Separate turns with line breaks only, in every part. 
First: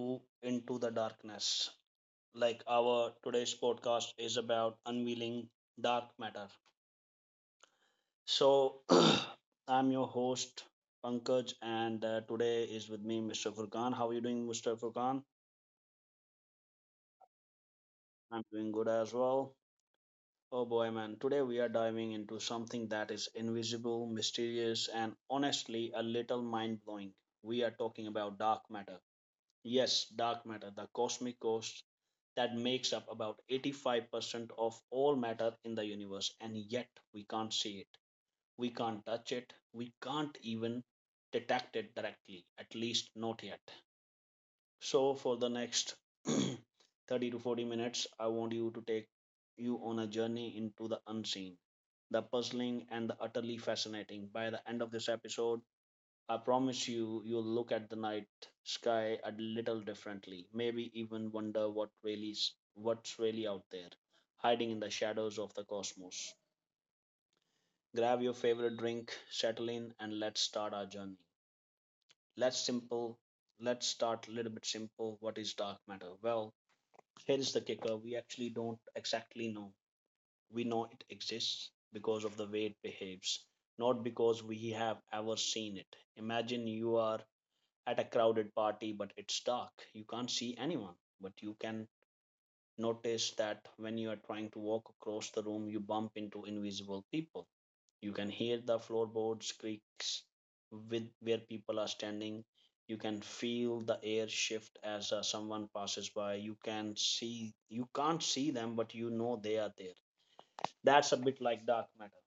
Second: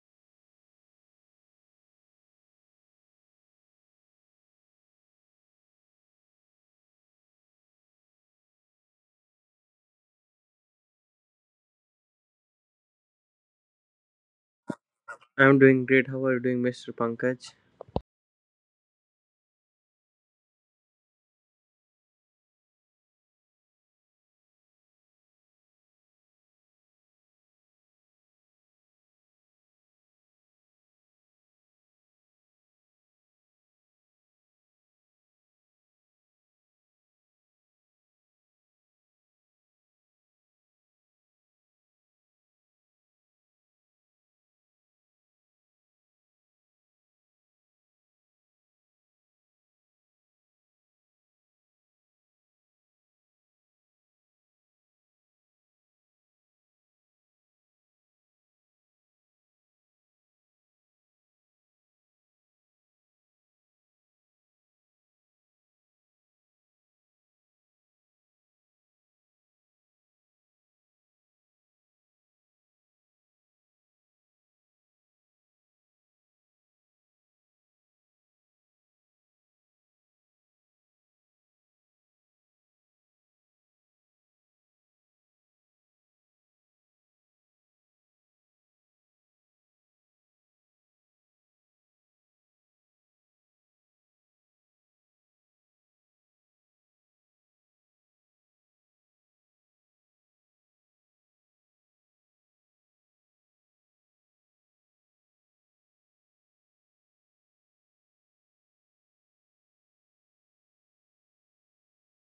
to Into the Darkness. Like our today's podcast is about unveiling dark matter. So I'm your host Pankaj, and today is with me Mr. Furkan. How are you doing, Mr. Furkan?
I'm doing great. How are you doing, Mr. Pankaj?
I'm doing good as well. Oh boy, man! Today we are diving into something that is invisible, mysterious, and honestly a little mind blowing. We are talking about dark matter. Yes, dark matter, the cosmic ghost that makes up about 85% of all matter in the universe, and yet we can't see it, we can't touch it, we can't even detect it directly, at least not yet. So, for the next 30 to 40 minutes, I want you to take you on a journey into the unseen, the puzzling, and the utterly fascinating. By the end of this episode, I promise you, you'll look at the night sky a little differently. Maybe even wonder what's really out there, hiding in the shadows of the cosmos. Grab your favorite drink, settle in, and let's start our journey. Let's simple. Let's start a little bit simple. What is dark matter? Well, here is the kicker. We actually don't exactly know. We know it exists because of the way it behaves, not because we have ever seen it. Imagine you are at a crowded party, but it's dark. You can't see anyone, but you can notice that when you are trying to walk across the room, you bump into invisible people. You can hear the floorboards creaks with where people are standing. You can feel the air shift as someone passes by. You can't see them, but you know they are there. That's a bit like dark matter.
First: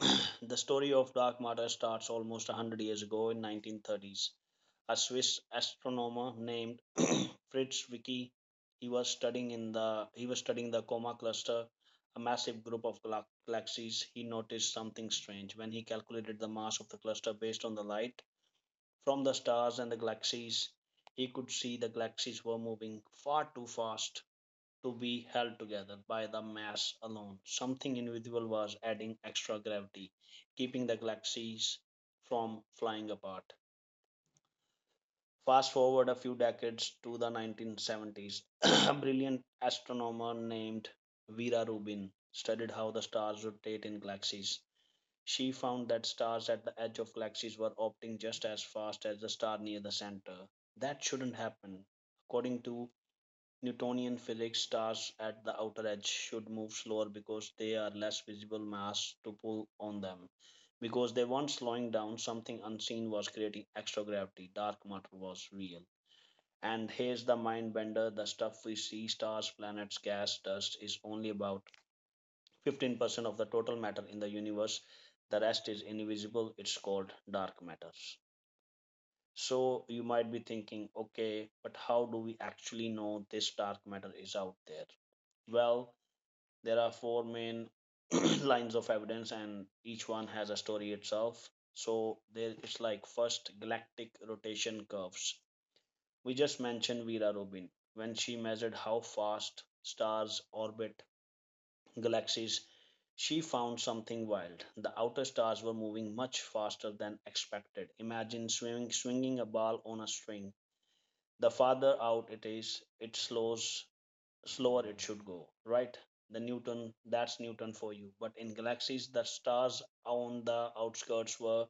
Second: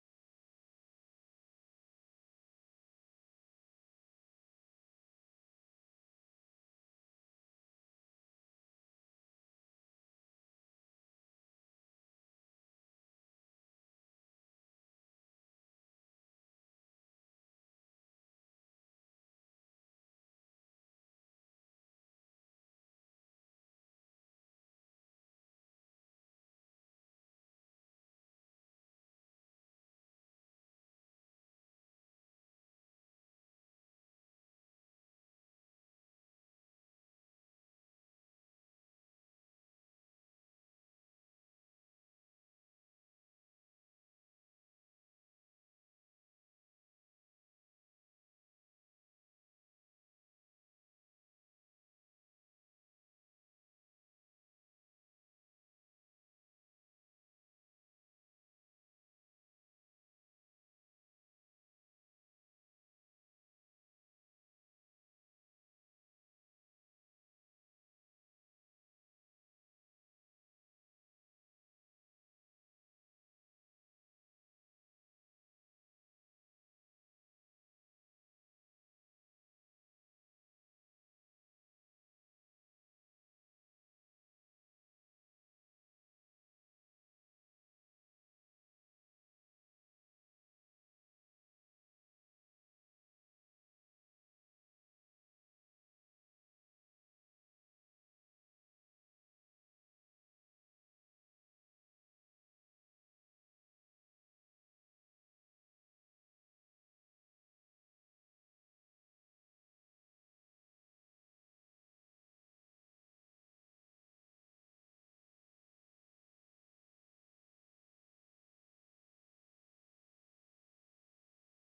The story of dark matter starts almost 100 years ago in 1930s. A swiss astronomer named Fritz Zwicky, he was studying the Coma Cluster, a massive group of galaxies. He noticed something strange. When he calculated the mass of the cluster based on the light from the stars and the galaxies, he could see the galaxies were moving far too fast to be held together by the mass alone. Something invisible was adding extra gravity, keeping the galaxies from flying apart. Fast forward a few decades to the 1970s, a brilliant astronomer named Vera Rubin studied how the stars rotate in galaxies. She found that stars at the edge of galaxies were opting just as fast as the star near the center. That shouldn't happen. According to Newtonian physics, stars at the outer edge should move slower because they are less visible mass to pull on them. Because they weren't slowing down, something unseen was creating extra gravity. Dark matter was real. And here's the mind bender: the stuff we see, stars, planets, gas, dust, is only about 15% of the total matter in the universe. The rest is invisible, it's called dark matter. So you might be thinking, okay, but how do we actually know this dark matter is out there? Well, there are four main lines of evidence, and each one has a story itself. So there it's like first, galactic rotation curves. We just mentioned Vera Rubin. When she measured how fast stars orbit galaxies, she found something wild. The outer stars were moving much faster than expected. Imagine swinging a ball on a string. The farther out it is, slower it should go, right? The Newton, that's Newton for you. But in galaxies, the stars on the outskirts were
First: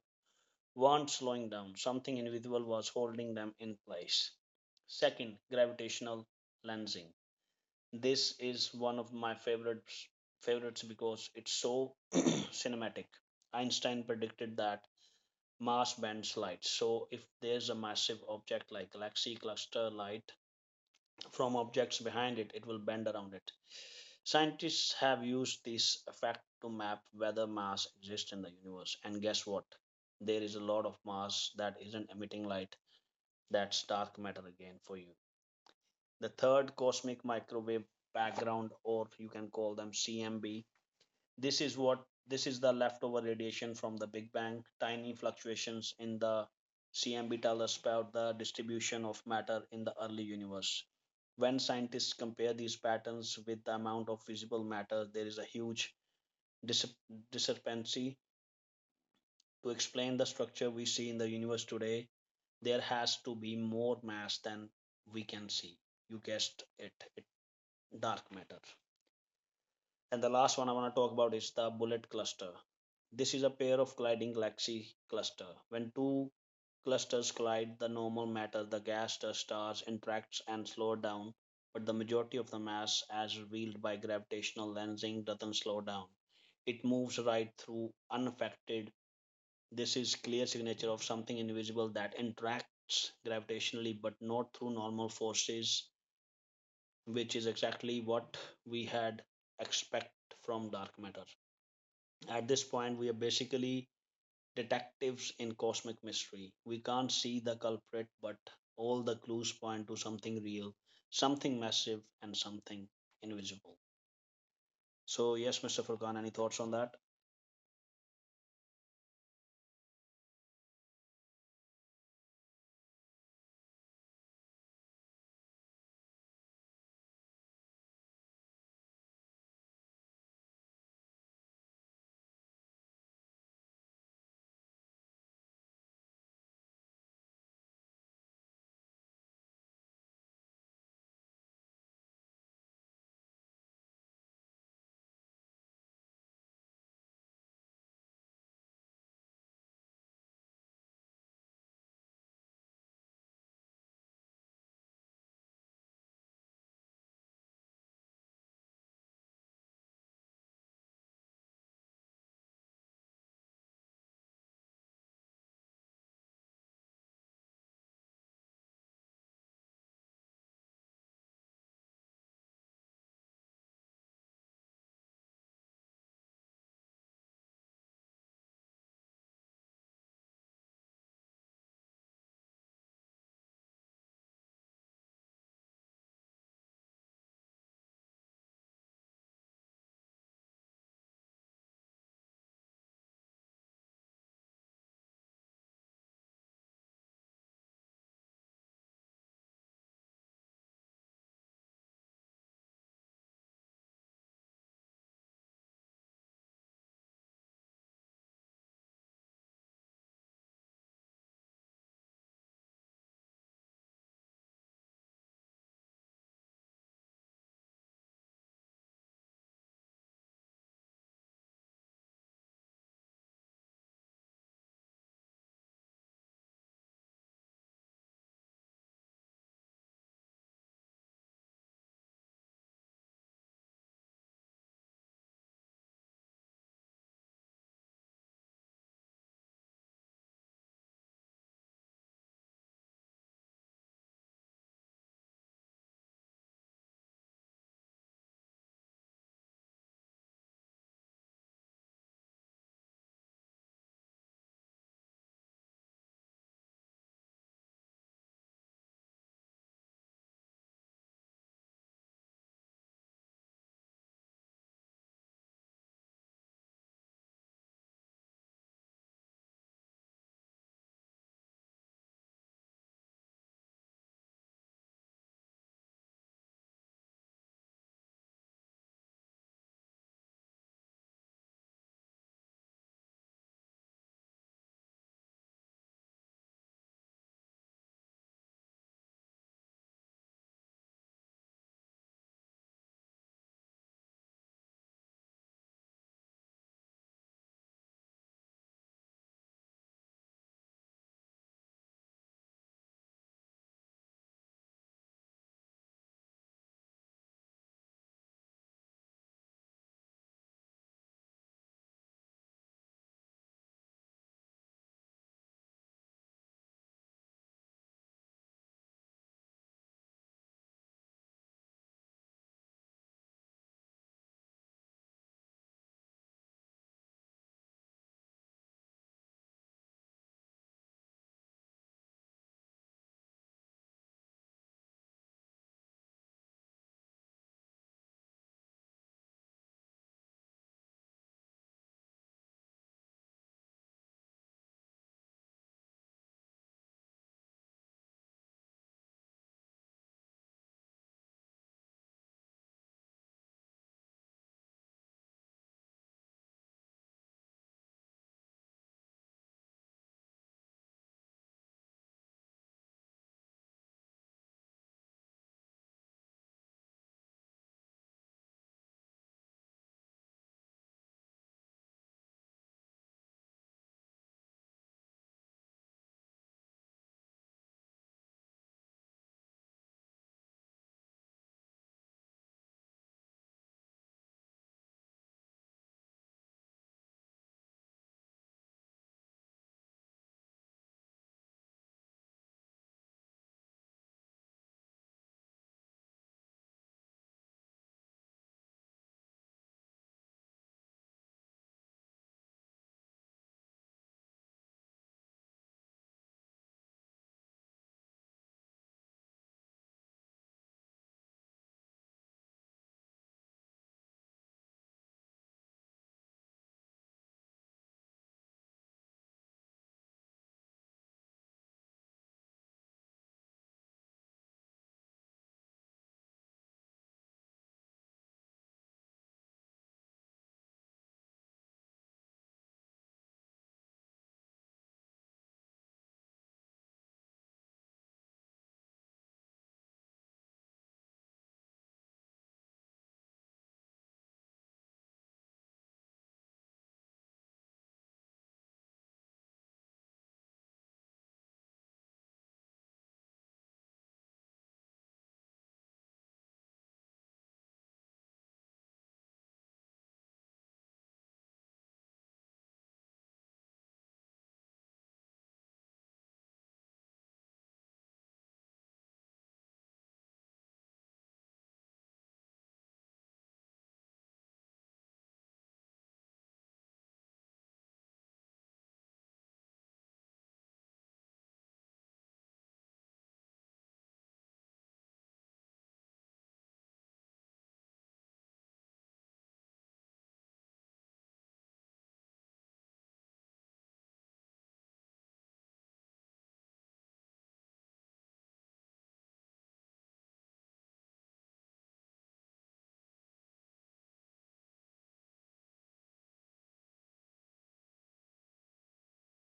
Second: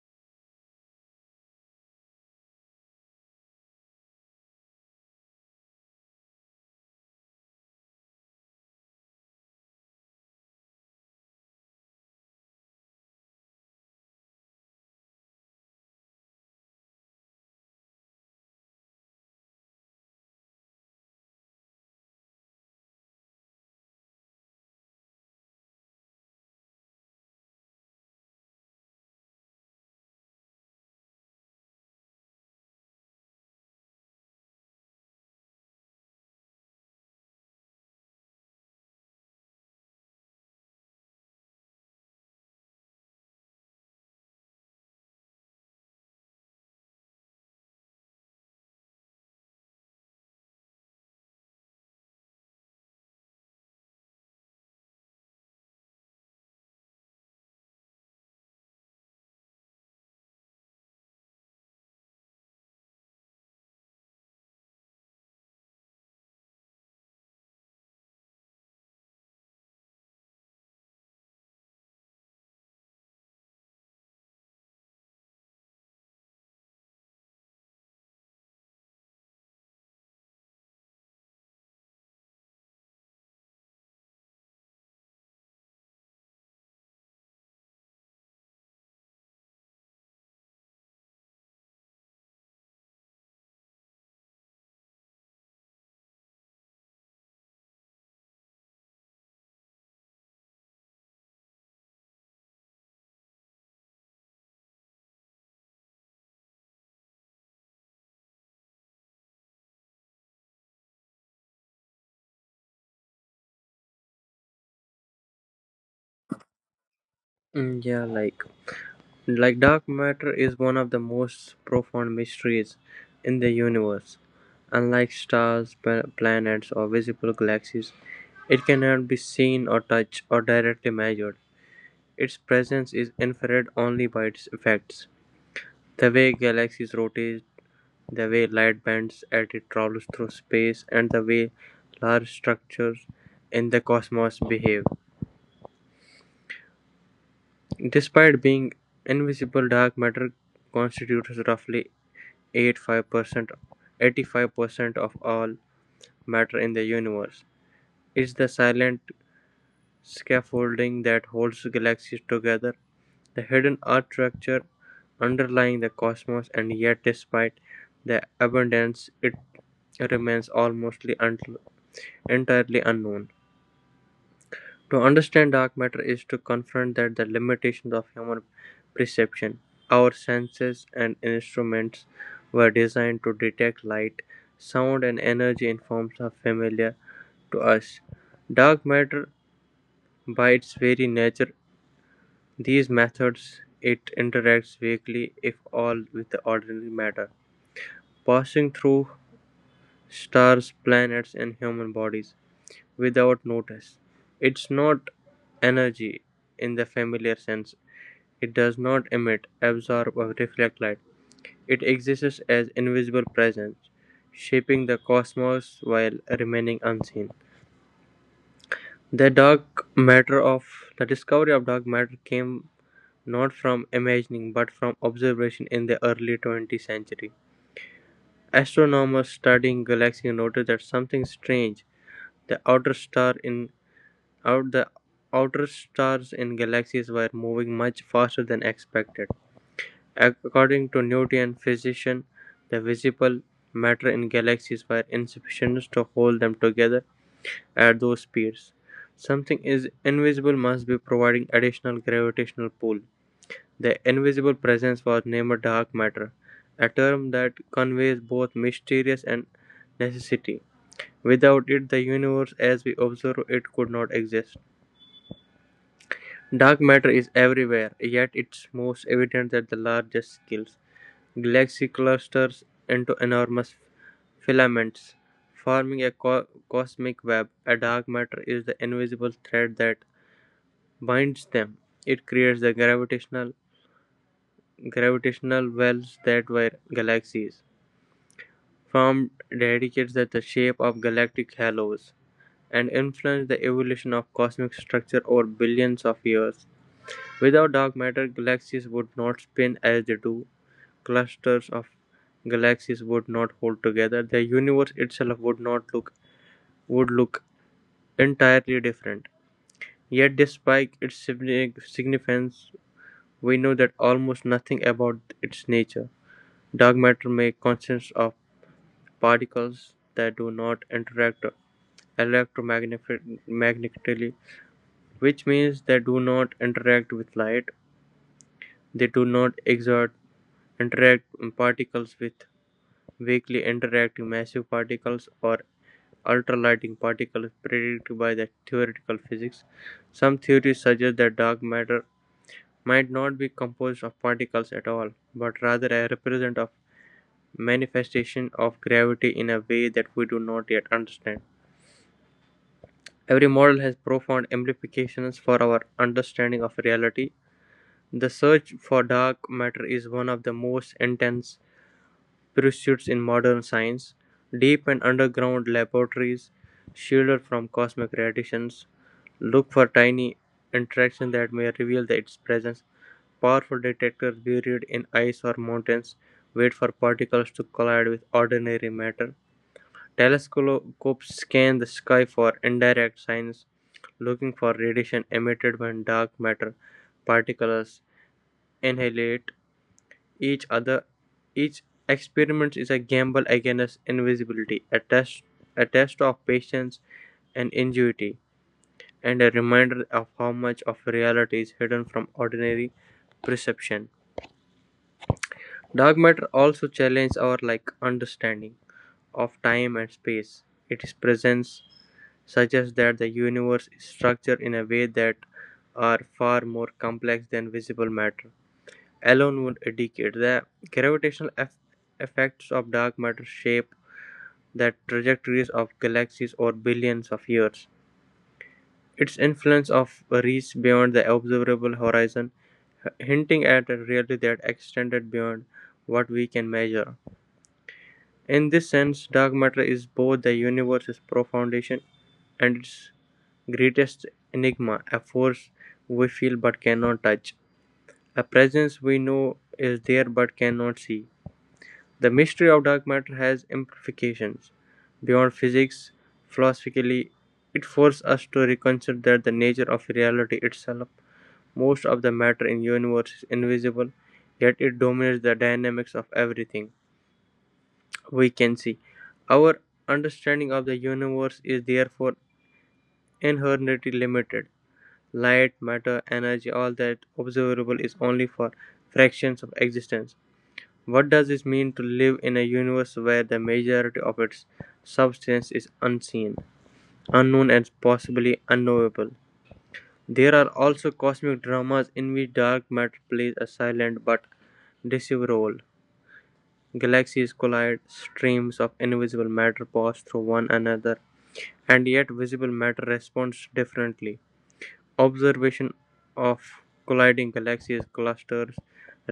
weren't slowing down. Something invisible was holding them in place. Second, gravitational lensing. This is one of my favorites because it's so cinematic. Einstein predicted that mass bends light. So if there's a massive object like galaxy cluster, light from objects behind it, it will bend around it. Scientists have used this effect to map whether mass exists in the universe. And guess what? There is a lot of mass that isn't emitting light. That's dark matter again for you. The third, cosmic microwave background, or you can call them CMB. This is the leftover radiation from the Big Bang. Tiny fluctuations in the CMB tell us about the distribution of matter in the early universe. When scientists compare these patterns with the amount of visible matter, there is a huge dis- discrepancy. To explain the structure we see in the universe today, there has to be more mass than we can see. You guessed it, it dark matter. And the last one I want to talk about is the bullet cluster. This is a pair of colliding galaxy cluster. When two clusters collide, the normal matter, the gas, the stars interacts and slow down, but the majority of the mass, as revealed by gravitational lensing, doesn't slow down. It moves right through unaffected. This is clear signature of something invisible that interacts gravitationally but not through normal forces, which is exactly what we had expect from dark matter. At this point, we are basically detectives in cosmic mystery. We can't see the culprit, but all the clues point to something real, something massive, and something invisible. So, yes, Mr. Furkan, any thoughts on that?
Yeah, like dark matter is one of the most profound mysteries in the universe. Unlike stars, planets, or visible galaxies, it cannot be seen or touched or directly measured. Its presence is inferred only by its effects. The way galaxies rotate, the way light bends as it travels through space, and the way large structures in the cosmos behave. Despite being invisible, dark matter constitutes roughly 85 percent 85% of all matter in the universe. It's the silent scaffolding that holds galaxies together, the hidden architecture underlying the cosmos, and yet, despite the abundance, it remains entirely unknown. To understand dark matter is to confront that the limitations of human perception. Our senses and instruments were designed to detect light, sound, and energy in forms of familiar to us. Dark matter, by its very nature, these methods it interacts weakly, if all, with the ordinary matter, passing through stars, planets, and human bodies without notice. It's not energy in the familiar sense. It does not emit, absorb, or reflect light. It exists as invisible presence, shaping the cosmos while remaining unseen. The dark matter of the discovery of dark matter came not from imagining but from observation in the early 20th century. Astronomers studying galaxies noticed that something strange. The outer star in the outer stars in galaxies were moving much faster than expected. According to Newtonian physics, the visible matter in galaxies were insufficient to hold them together at those speeds. Something is invisible must be providing additional gravitational pull. The invisible presence was named dark matter, a term that conveys both mysterious and necessity. Without it, the universe as we observe it could not exist. Dark matter is everywhere, yet it's most evident at the largest scales. Galaxy clusters into enormous filaments, forming a cosmic web. A dark matter is the invisible thread that binds them. It creates the gravitational wells that were galaxies formed, dedicates that the shape of galactic halos, and influence the evolution of cosmic structure over billions of years. Without dark matter, galaxies would not spin as they do. Clusters of galaxies would not hold together, the universe itself would not look would look entirely different. Yet, despite its significance, we know that almost nothing about its nature. Dark matter may consist of particles that do not interact electromagnetically, which means they do not interact with light. They do not exert interact particles with weakly interacting massive particles or ultralighting particles predicted by the theoretical physics. Some theories suggest that dark matter might not be composed of particles at all, but rather a represent of manifestation of gravity in a way that we do not yet understand. Every model has profound implications for our understanding of reality. The search for dark matter is one of the most intense pursuits in modern science. Deep and underground laboratories shielded from cosmic radiations, look for tiny interactions that may reveal its presence. Powerful detectors buried in ice or mountains wait for particles to collide with ordinary matter. Telescopes scan the sky for indirect signs, looking for radiation emitted when dark matter particles annihilate each other. Each experiment is a gamble against invisibility, a test of patience and ingenuity, and a reminder of how much of reality is hidden from ordinary perception. Dark matter also challenges our like understanding of time and space. Its presence suggests that the universe is structured in a way that are far more complex than visible matter alone would indicate. The gravitational eff- effects of dark matter shape the trajectories of galaxies over billions of years. Its influence of reaches beyond the observable horizon, hinting at a reality that extended beyond what we can measure. In this sense, dark matter is both the universe's profoundation and its greatest enigma, a force we feel but cannot touch, a presence we know is there but cannot see. The mystery of dark matter has implications beyond physics. Philosophically, it forces us to reconsider the nature of reality itself. Most of the matter in the universe is invisible, yet it dominates the dynamics of everything we can see. Our understanding of the universe is therefore inherently limited. Light, matter, energy, all that observable is only for fractions of existence. What does this mean to live in a universe where the majority of its substance is unseen, unknown, and possibly unknowable? There are also cosmic dramas in which dark matter plays a silent but decisive role. Galaxies collide, streams of invisible matter pass through one another, and yet visible matter responds differently. Observation of colliding galaxies clusters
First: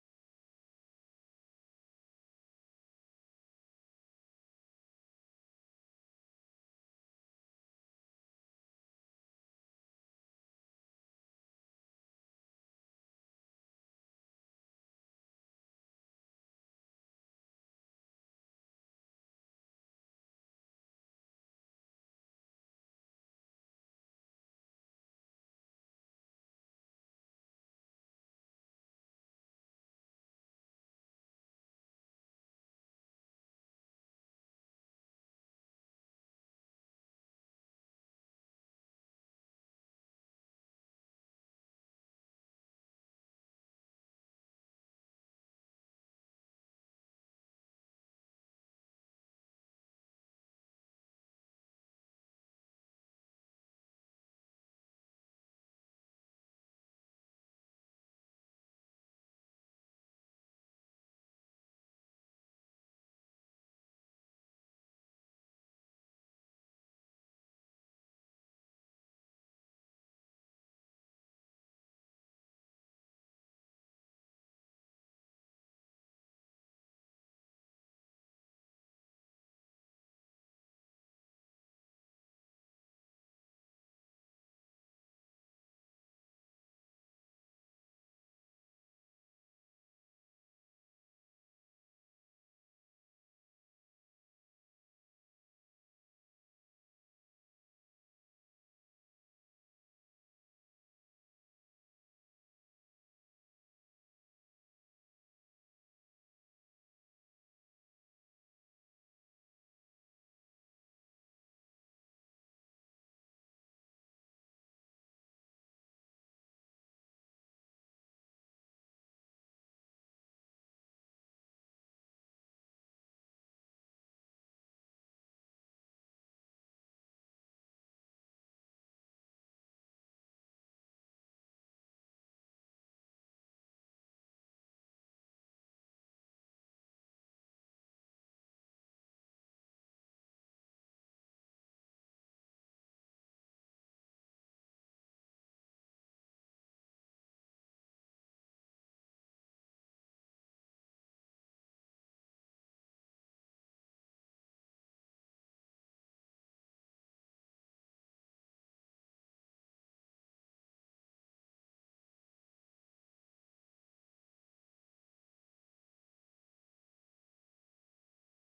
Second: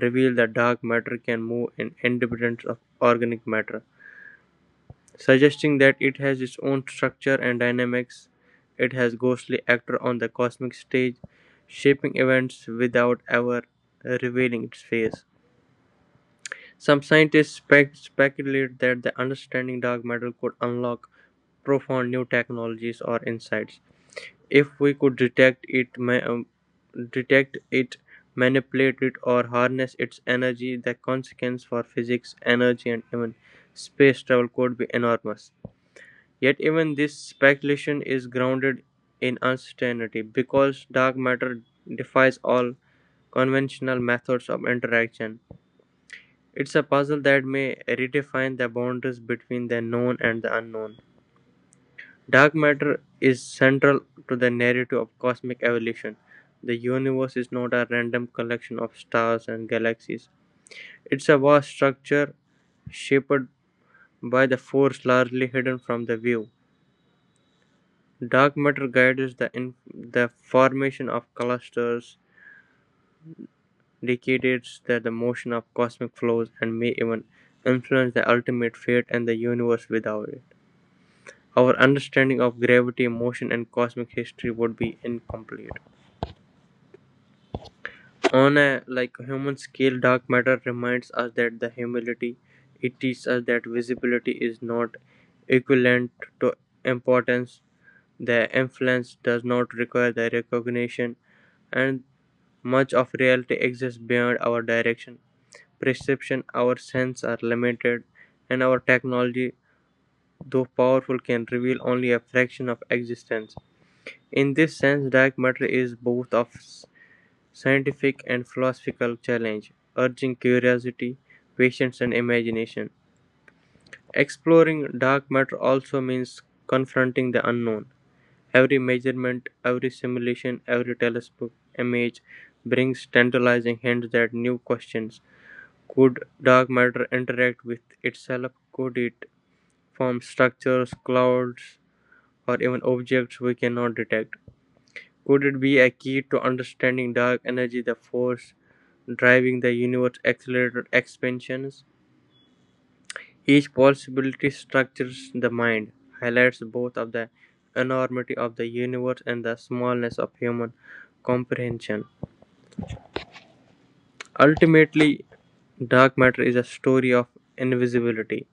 reveal that dark matter can move in independence of organic matter, suggesting that it has its own structure and dynamics. It has ghostly actor on the cosmic stage, shaping events without ever revealing its face. Some scientists speculate that the understanding dark matter could unlock profound new technologies or insights. If we could um, detect it, manipulate it, or harness its energy, the consequence for physics, energy, and even space travel could be enormous. Yet even this speculation is grounded in uncertainty because dark matter defies all conventional methods of interaction. It's a puzzle that may redefine the boundaries between the known and the unknown. Dark matter is central to the narrative of cosmic evolution. The universe is not a random collection of stars and galaxies. It's a vast structure shaped by the force largely hidden from the view. Dark matter guides the in the formation of clusters, dictates the motion of cosmic flows, and may even influence the ultimate fate and the universe without it. Our understanding of gravity, motion, and cosmic history would be incomplete. On a like human scale, dark matter reminds us that the humility it teaches us that visibility is not equivalent to importance. The influence does not require the recognition, and much of reality exists beyond our direction, perception. Our senses are limited, and our technology, though powerful, can reveal only a fraction of existence. In this sense, dark matter is both of scientific and philosophical challenge, urging curiosity, patience, and imagination. Exploring dark matter also means confronting the unknown. Every measurement, every simulation, every telescope image brings tantalizing hints that new questions. Could dark matter interact with itself? Could it form structures, clouds, or even objects we cannot detect? Could it be a key to understanding dark energy, the force driving the universe's accelerated expansions? Each possibility structures the mind, highlights both of the enormity of the universe and the smallness of human comprehension. Ultimately, dark matter is a story of invisibility.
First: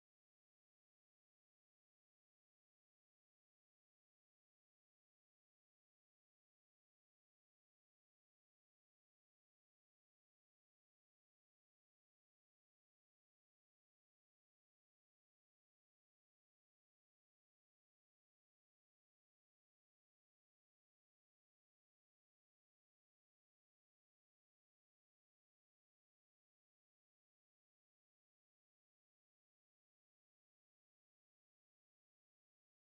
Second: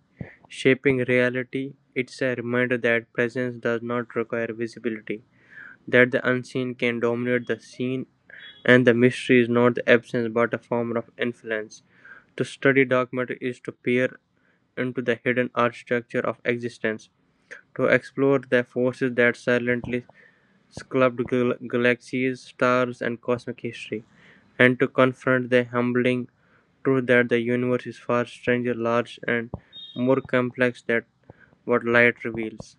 Shaping reality, it's a reminder that presence does not require visibility, that the unseen can dominate the seen, and the mystery is not the absence but a form of influence. To study documentary is to peer into the hidden architecture of existence, to explore the forces that silently sculpt galaxies, stars, and cosmic history, and to confront the humbling truth that the universe is far stranger, large, and more complex than what light reveals.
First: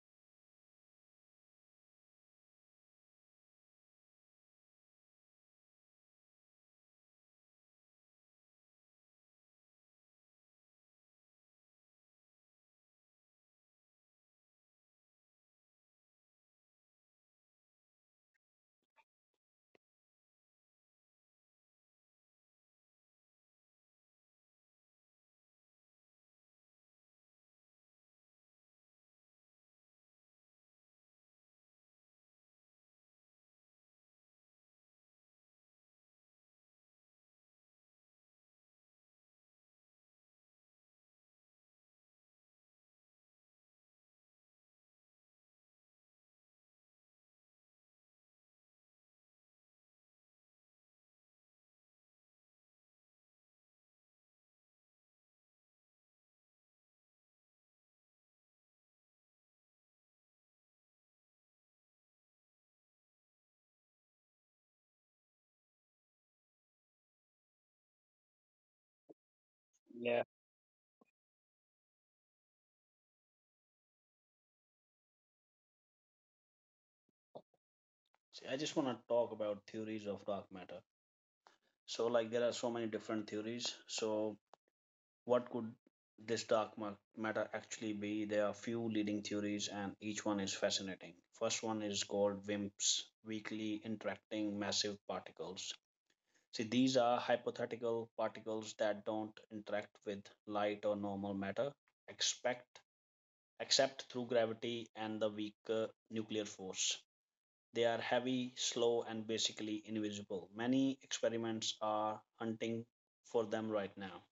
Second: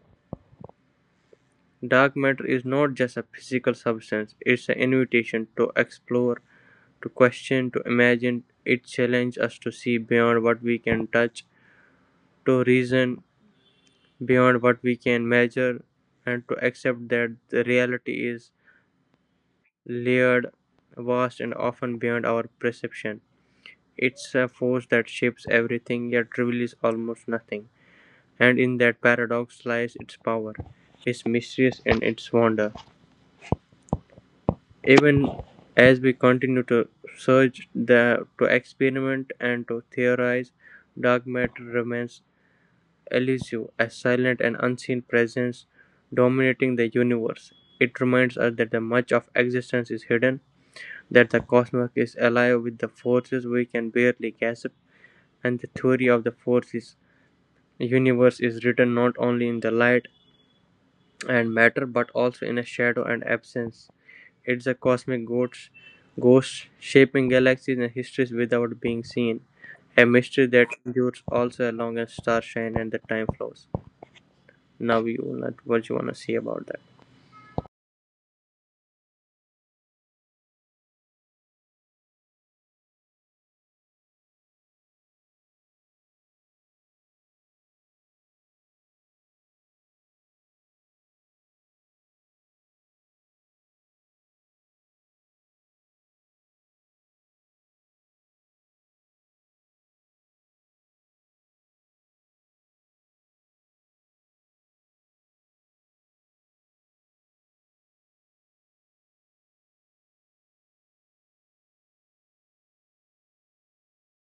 Dark matter is not just a physical substance, it's an invitation to explore, to question, to imagine. It challenges us to see beyond what we can touch, to reason beyond what we can measure, and to accept that the reality is layered, vast, and often beyond our perception. It's a force that shapes everything yet reveals almost nothing, and in that paradox lies its power, its mysterious and its wonder. Even as we continue to search the to experiment and to theorize, dark matter remains elusive, a silent and unseen presence dominating the universe. It reminds us that the much of existence is hidden. That the cosmos is alive with the forces we can barely grasp, and the theory of the forces universe is written not only in the light and matter but also in a shadow and absence. It's a cosmic ghost, shaping galaxies and histories without being seen. A
Yeah.
mystery that endures also along as stars shine and the time flows. Now you not what you wanna say about that.
See, I just want to talk about theories of dark matter. So like there are so many different theories. So what could this dark matter actually be? There are few leading theories and each one is fascinating. First one is called WIMPs, weakly interacting massive particles. See, these are hypothetical particles that don't interact with light or normal matter, expect except through gravity and the weaker nuclear force. They are heavy, slow, and basically invisible. Many experiments are hunting for them right now.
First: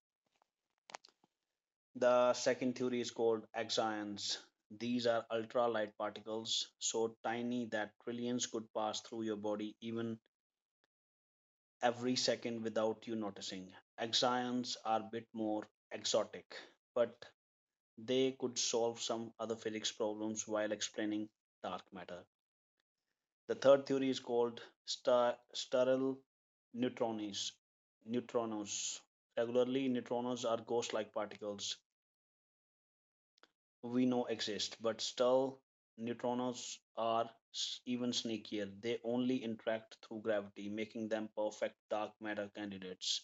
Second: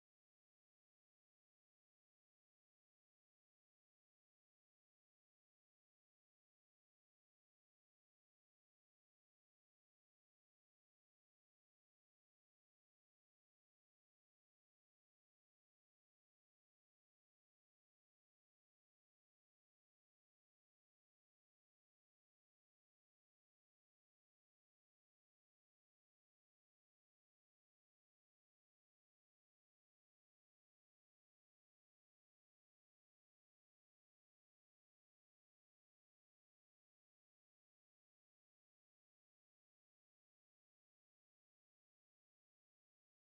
The second theory is called axions. These are ultralight particles, so tiny that trillions could pass through your body even every second without you noticing. Axions are a bit more exotic, but they could solve some other physics problems while explaining dark matter. The third theory is called sterile neutrons. Neutrinos. Regularly, neutrinos are ghost-like particles we know exist, but sterile neutrinos are even sneakier. They only interact through gravity, making them perfect dark matter candidates.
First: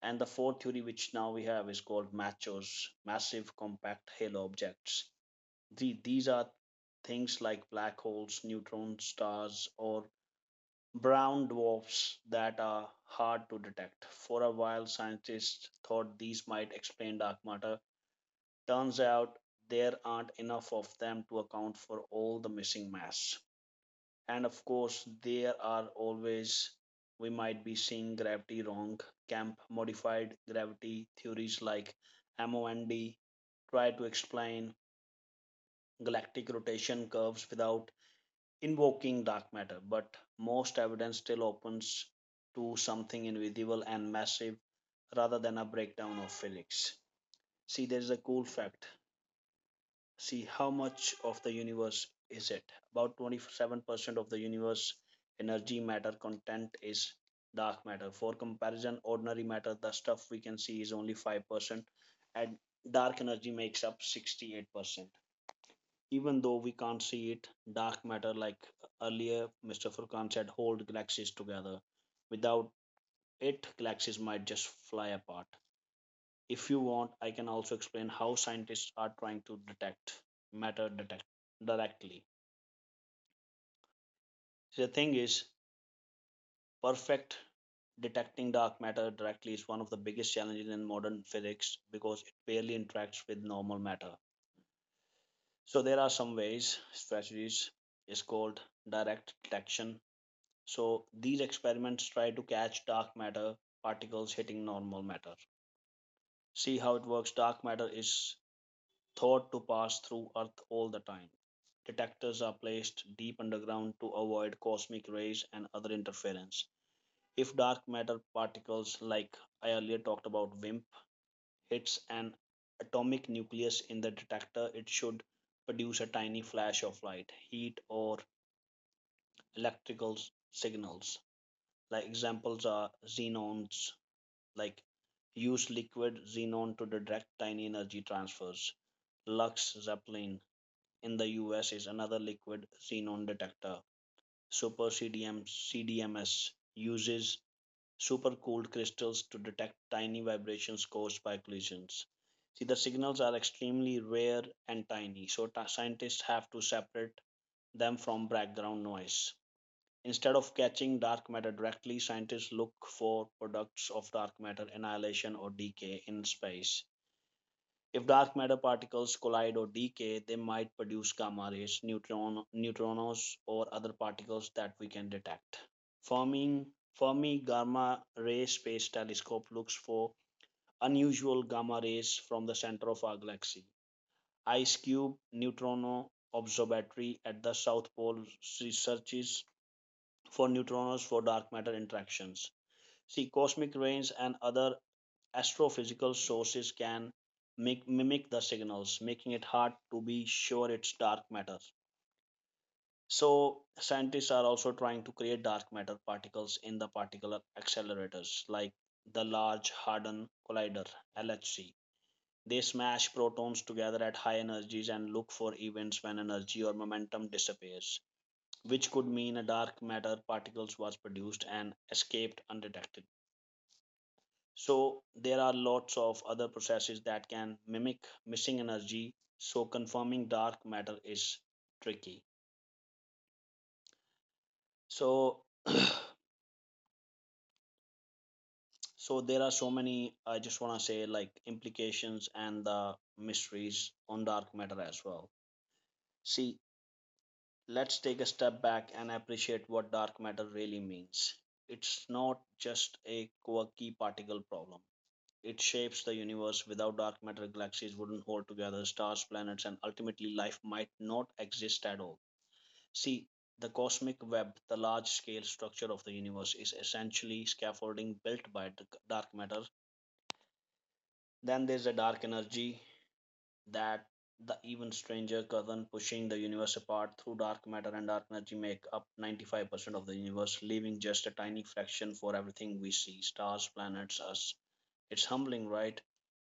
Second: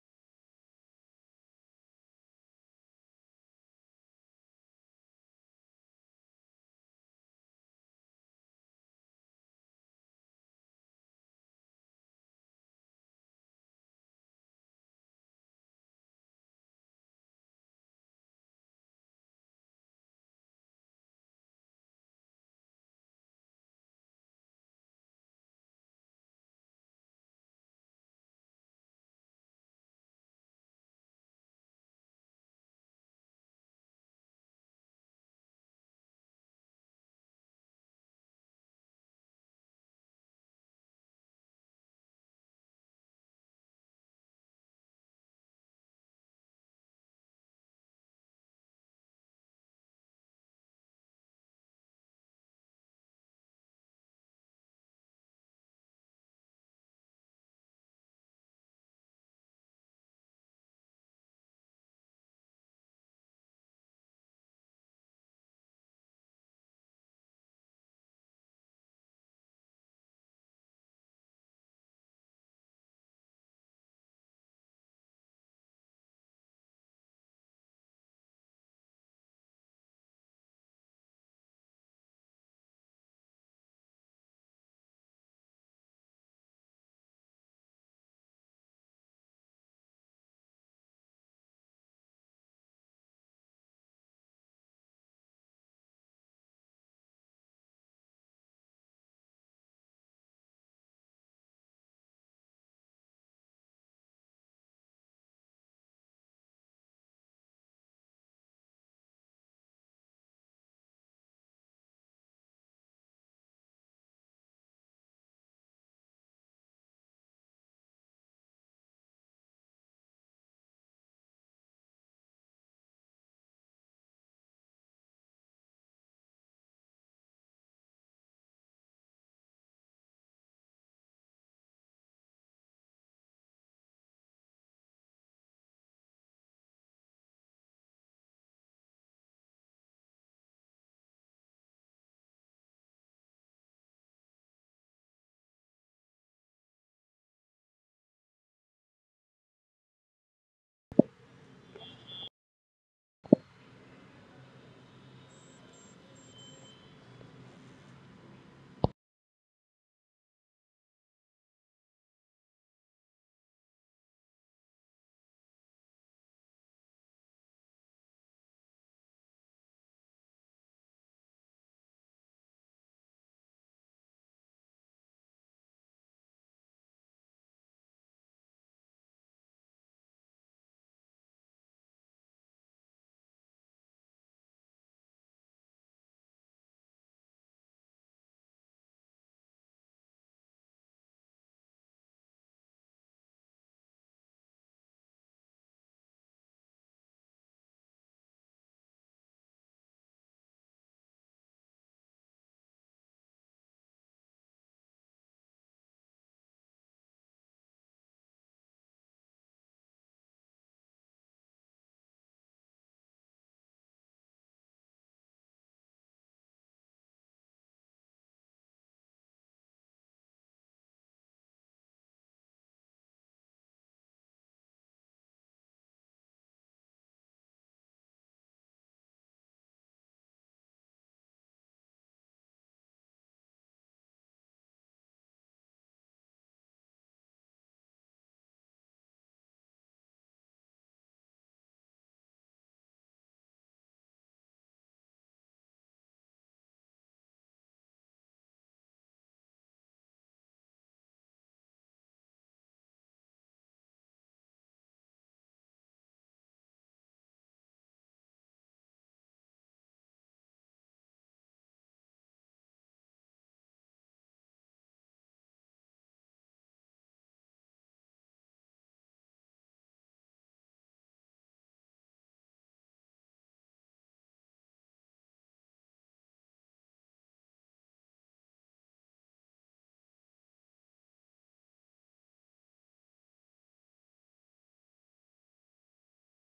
And the fourth theory, which now we have, is called MACHOs, massive compact halo objects. These are things like black holes, neutron stars, or brown dwarfs that are hard to detect. For a while, scientists thought these might explain dark matter. Turns out there aren't enough of them to account for all the missing mass. And of course, there are always we might be seeing gravity wrong, camp modified gravity theories like MOND try to explain galactic rotation curves without invoking dark matter, but most evidence still opens to something invisible and massive rather than a breakdown of physics. See, there's a cool fact. See, how much of the universe is it? About 27% of the universe energy matter content is dark matter. For comparison, ordinary matter, the stuff we can see, is only 5%, and dark energy makes up 68%. Even though we can't see it, dark matter, like earlier Mr. Furkan said, hold galaxies together. Without it, galaxies might just fly apart. If you want, I can also explain how scientists are trying to detect directly. The thing is, perfect detecting dark matter directly is one of the biggest challenges in modern physics because it barely interacts with normal matter. So there are some ways, strategies is called direct detection. So these experiments try to catch dark matter particles hitting normal matter. See how it works. Dark matter is thought to pass through Earth all the time. Detectors are placed deep underground to avoid cosmic rays and other interference. If dark matter particles, like I earlier talked about WIMP, hits an atomic nucleus in the detector, it should produce a tiny flash of light, heat, or electrical signals. Like examples are xenons, like use liquid xenon to direct tiny energy transfers. Lux Zeppelin in the US is another liquid xenon detector. Super CDM CDMS uses supercooled crystals to detect tiny vibrations caused by collisions. See, the signals are extremely rare and tiny, so scientists have to separate them from background noise. Instead of catching dark matter directly, scientists look for products of dark matter annihilation or decay in space. If dark matter particles collide or decay, they might produce gamma rays, neutron, neutrinos, or other particles that we can detect. Fermi Fermi Gamma Ray Space Telescope looks for unusual gamma rays from the center of our galaxy. IceCube Neutrino Observatory at the South Pole researches for neutrinos for dark matter interactions. See, cosmic rays and other astrophysical sources can mimic the signals, making it hard to be sure it's dark matter. So, scientists are also trying to create dark matter particles in the particular accelerators like the Large Hadron Collider LHC. They smash protons together at high energies and look for events when energy or momentum disappears, which could mean a dark matter particles was produced and escaped undetected. So there are lots of other processes that can mimic missing energy. So confirming dark matter is tricky. So so there are so many, I just wanna say, like, implications and the mysteries on dark matter as well. See, let's take a step back and appreciate what dark matter really means. It's not just a quirky particle problem. It shapes the universe. Without dark matter, galaxies wouldn't hold together, stars, planets, and ultimately life might not exist at all. See, the cosmic web, the large scale structure of the universe, is essentially scaffolding built by dark matter. Then there's a dark energy that the even stranger cousin pushing the universe apart through dark matter and dark energy make up 95% of the universe, leaving just a tiny fraction for everything we see, stars, planets, us, it's humbling, right?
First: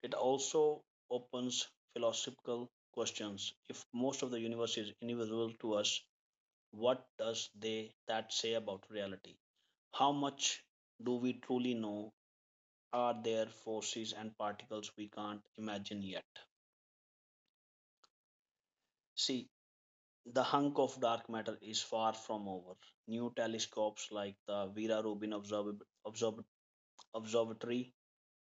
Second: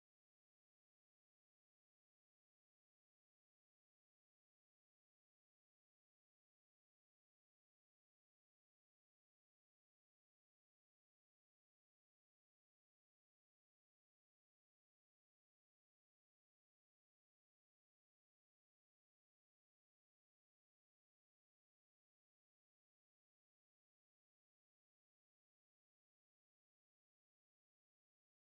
It also opens philosophical questions. If most of the universe is invisible to us, what does they that say about reality? How much do we truly know? Are there forces and particles we can't imagine yet? See, the hunk of dark matter is far from over. New telescopes like the Vera Rubin Observatory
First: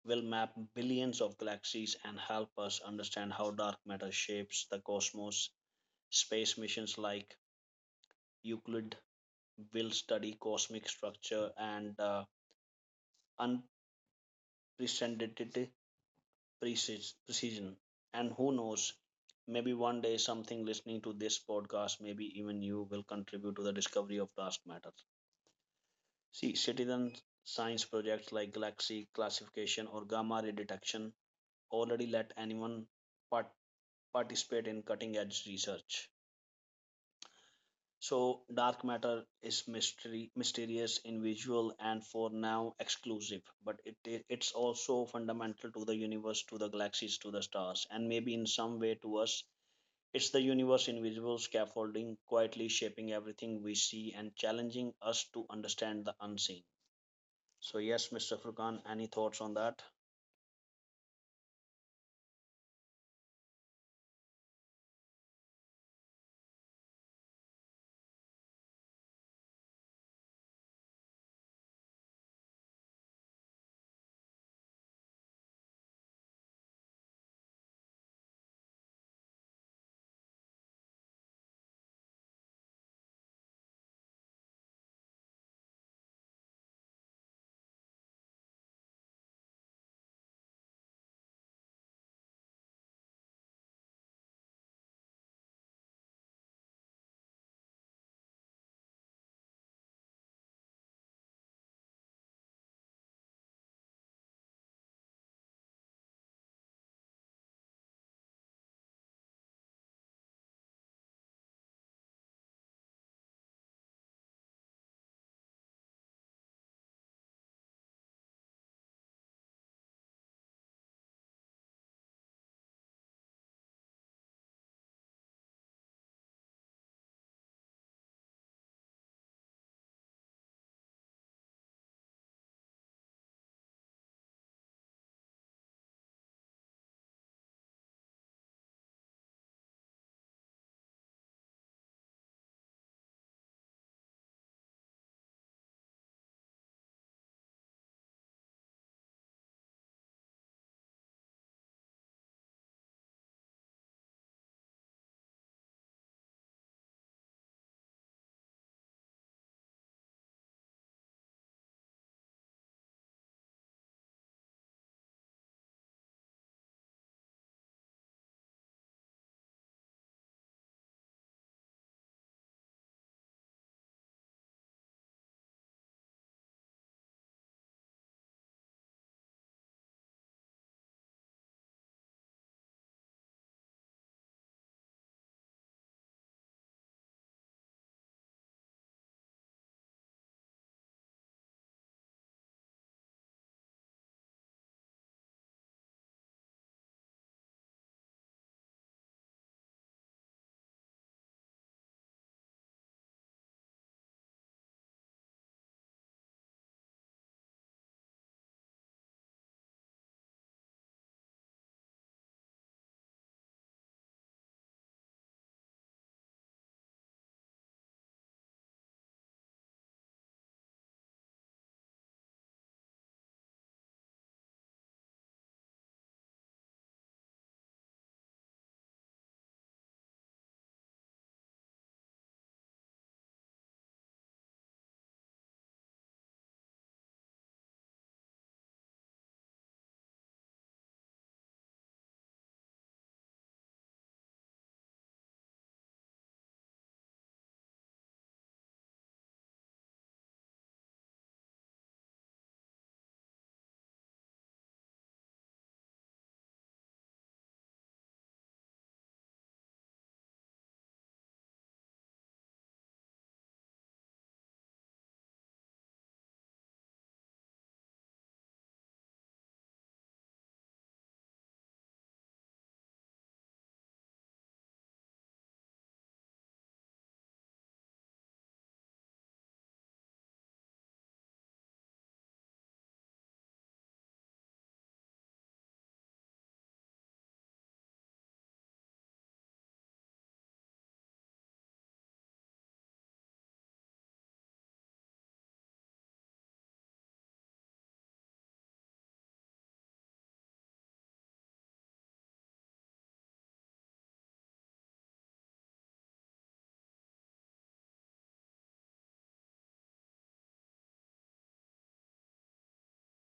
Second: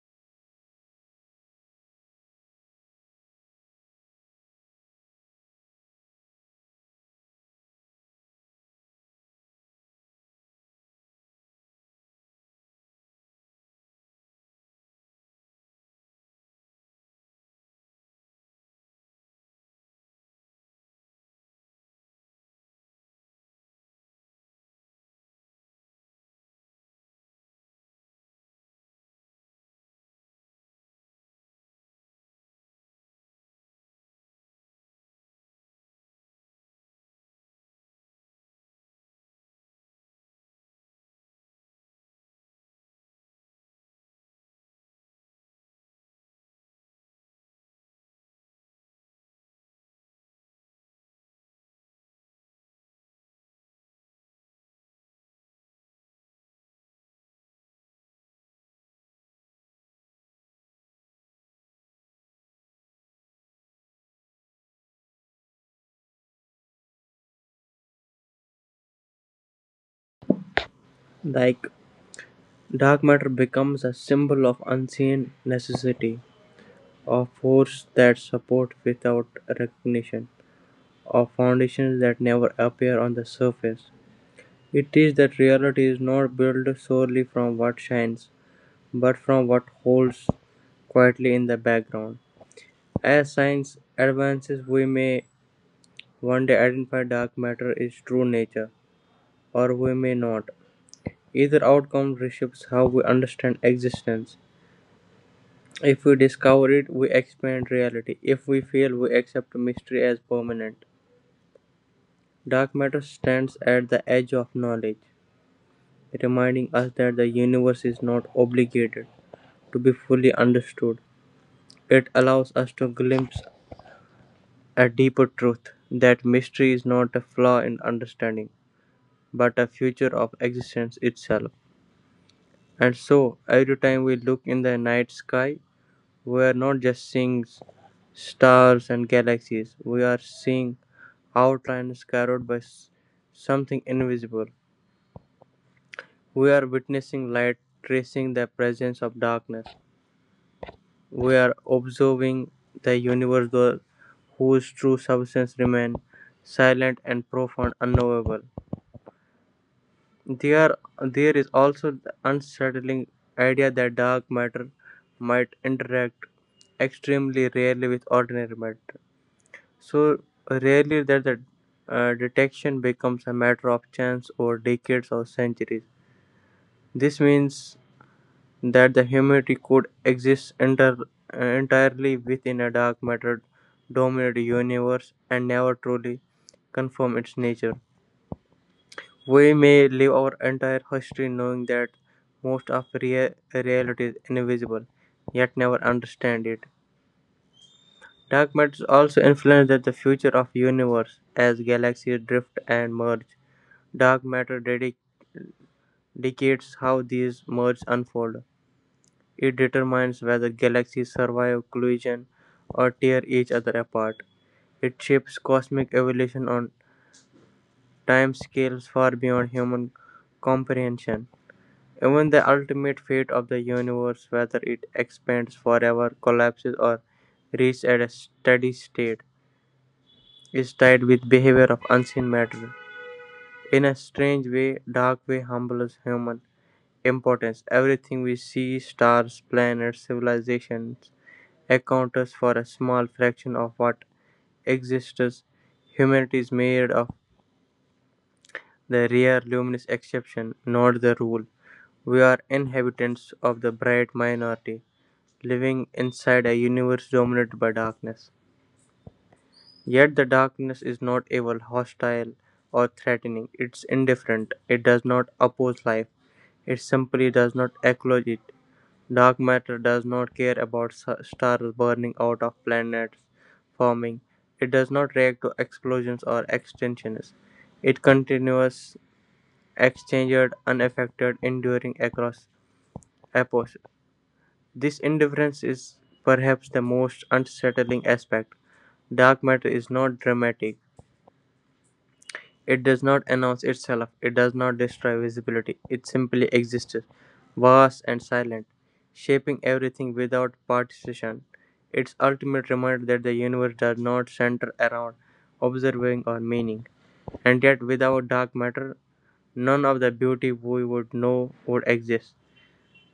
will map billions of galaxies and help us understand how dark matter shapes the cosmos. Space missions like Euclid will study cosmic structure and unprecedented precision. And who knows, maybe one day something listening to this podcast, maybe even you, will contribute to the discovery of dark matter. See, citizen science projects like galaxy classification or gamma ray detection already let anyone but participate in cutting edge research. So, dark matter is mystery, mysterious, invisible, and for now exclusive. It's also fundamental to the universe, to the galaxies, to the stars, and maybe in some way to us. It's the universe invisible scaffolding, quietly shaping everything we see and challenging us to understand the unseen. So, yes, Mr. Furkan, any thoughts on that?
Like dark matter becomes a symbol of unseen necessity. Of forces that support without recognition, of foundations that never appear on the surface. It is that reality is not built solely from what shines, but from what holds quietly in the background. As science advances, we may one day identify dark matter its true nature, or we may not. Either outcome reshapes how we understand existence. If we discover it, we expand reality. If we fail, we accept mystery as permanent. Dark matter stands at the edge of knowledge, reminding us that the universe is not obligated to be fully understood. It allows us to glimpse a deeper truth that mystery is not a flaw in understanding, but a feature of existence itself. And so, every time we look in the night sky, we are not just seeing stars and galaxies, we are seeing outlines carried by something invisible. We are witnessing light tracing the presence of darkness. We are observing the universe whose true substance remains silent and profound, unknowable. There is also the unsettling idea that dark matter might interact extremely rarely with ordinary matter. So rarely that the detection becomes a matter of chance over decades or centuries. This means that the humanity could entirely within a dark matter dominated universe and never truly confirm its nature. We may live our entire history knowing that most of reality is invisible, yet never understand it. Dark matter also influences the future of universe as galaxies drift and merge. Dark matter dedicates how these merges unfold. It determines whether galaxies survive collision or tear each other apart. It shapes cosmic evolution on timescales far beyond human comprehension. Even the ultimate fate of the universe, whether it expands forever, collapses, or reaches at a steady state, is tied with behavior of unseen matter. In a strange way, dark way humbles human importance. Everything we see stars, planets, civilization, accounts for a small fraction of what exists. Humanity is made of the rare luminous exception, not the rule. We are inhabitants of the bright minority, living inside a universe dominated by darkness. Yet the darkness is not evil, hostile, or threatening. It's indifferent. It does not oppose life. It simply does not acknowledge it. Dark matter does not care about stars burning out of planets forming. It does not react to explosions or extinctions. It continues exchanged, unaffected, enduring across epochs. This indifference is perhaps the most unsettling aspect. Dark matter is not dramatic. It does not announce itself, it does not destroy visibility, it simply exists, vast and silent, shaping everything without participation. Its ultimate reminder that the universe does not center around observing or meaning, and yet without dark matter, none of the beauty we would know would exist.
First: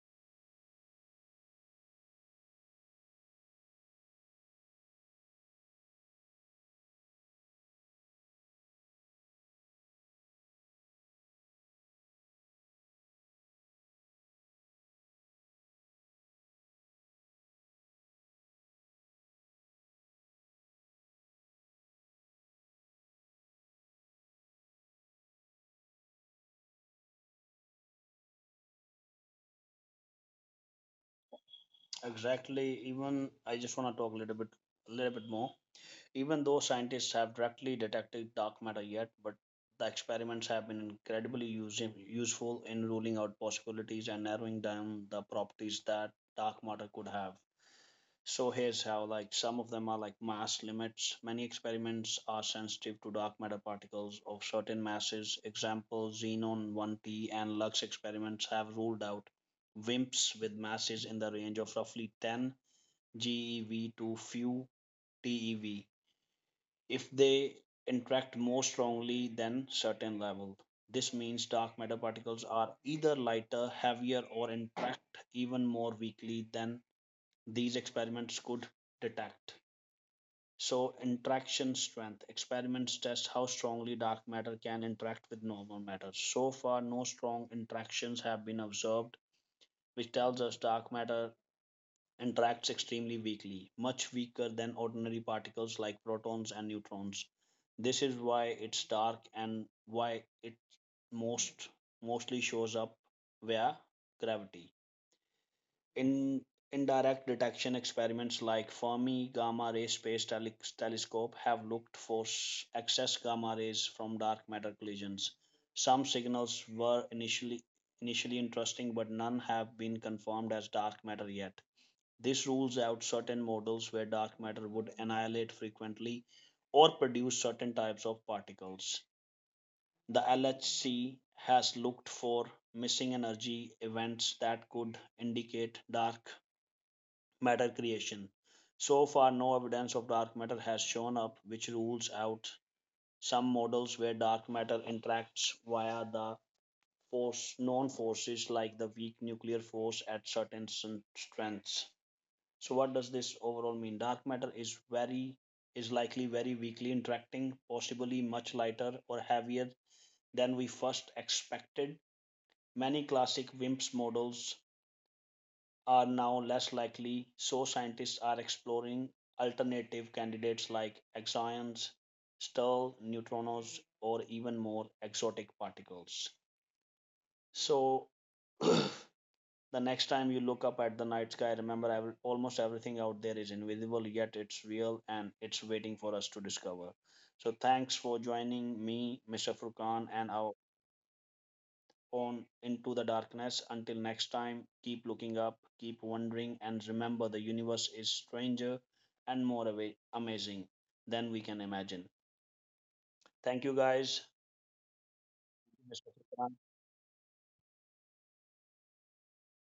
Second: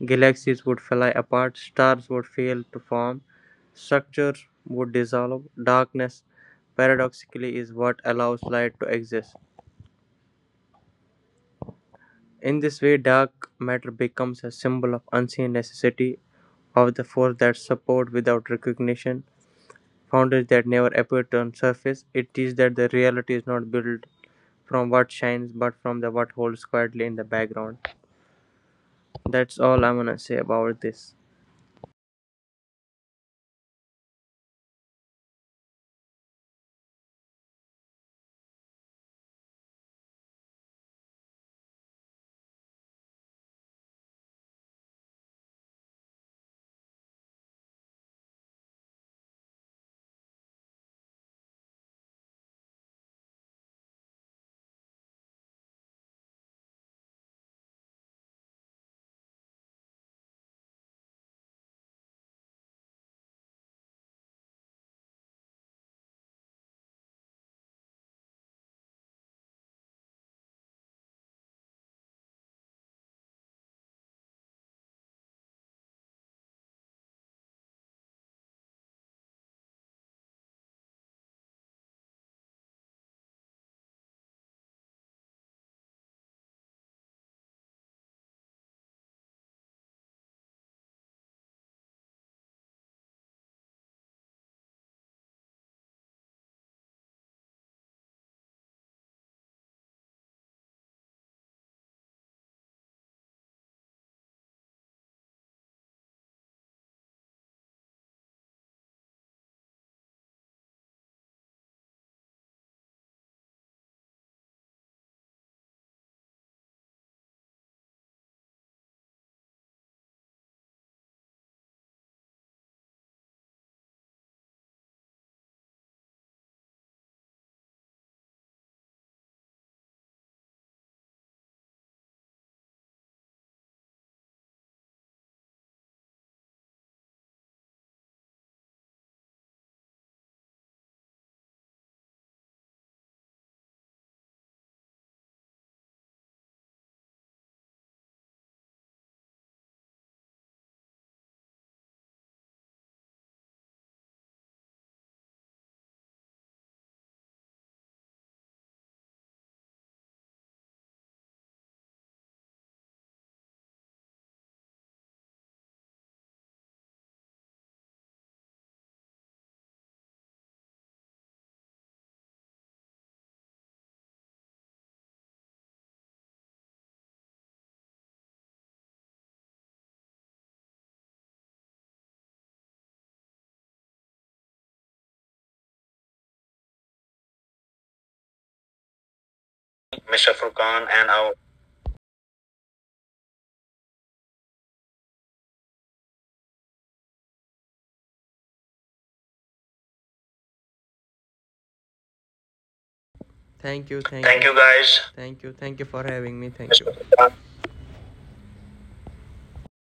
Galaxies would fly apart, stars would fail to form, structures would dissolve, darkness paradoxically is what allows light to exist. In this way dark matter becomes a symbol of unseen necessity of the force that support without recognition, boundaries that never appear to on surface. It teaches that the reality is not built from what shines but from the what holds quietly in the background. That's all I'm gonna say about this.
Exactly. Even I just want to talk a little bit more. Even though scientists have directly detected dark matter yet, but the experiments have been incredibly using useful in ruling out possibilities and narrowing down the properties that dark matter could have. So here's how, like, some of them are like mass limits. Many experiments are sensitive to dark matter particles of certain masses. Example, xenon 1T and Lux experiments have ruled out WIMPs with masses in the range of roughly 10 GeV to few TeV if they interact more strongly than certain level. This means dark matter particles are either lighter, heavier, or interact even more weakly than these experiments could detect. So, interaction strength experiments test how strongly dark matter can interact with normal matter. So far, no strong interactions have been observed, which tells us dark matter interacts extremely weakly, much weaker than ordinary particles like protons and neutrons. This is why it's dark and why it most mostly shows up via gravity. In indirect detection experiments like Fermi Gamma Ray Space Telescope have looked for excess gamma rays from dark matter collisions. Some signals were initially interesting, but none have been confirmed as dark matter yet. This rules out certain models where dark matter would annihilate frequently or produce certain types of particles. The LHC has looked for missing energy events that could indicate dark matter creation. So far, no evidence of dark matter has shown up, which rules out some models where dark matter interacts via the force known forces like the weak nuclear force at certain strengths. So what does this overall mean? Dark matter is very is likely very weakly interacting, possibly much lighter or heavier than we first expected. Many classic WIMPs models are now less likely, so scientists are exploring alternative candidates like axions, stirl, neutrinos, or even more exotic particles. So The next time you look up at the night sky, remember almost everything out there is invisible, yet it's real and it's waiting for us to discover. So, thanks for joining me, Mr. Furkan, and
Mr.
our
Furkan and our
own Into the Darkness. Until next time, keep looking up, keep wondering, and remember the universe is stranger and more amazing than we can imagine. Thank you,
thank you,
guys.
thank you. You guys. Thank you for
Mr.
having me.
Furkan.
Thank you.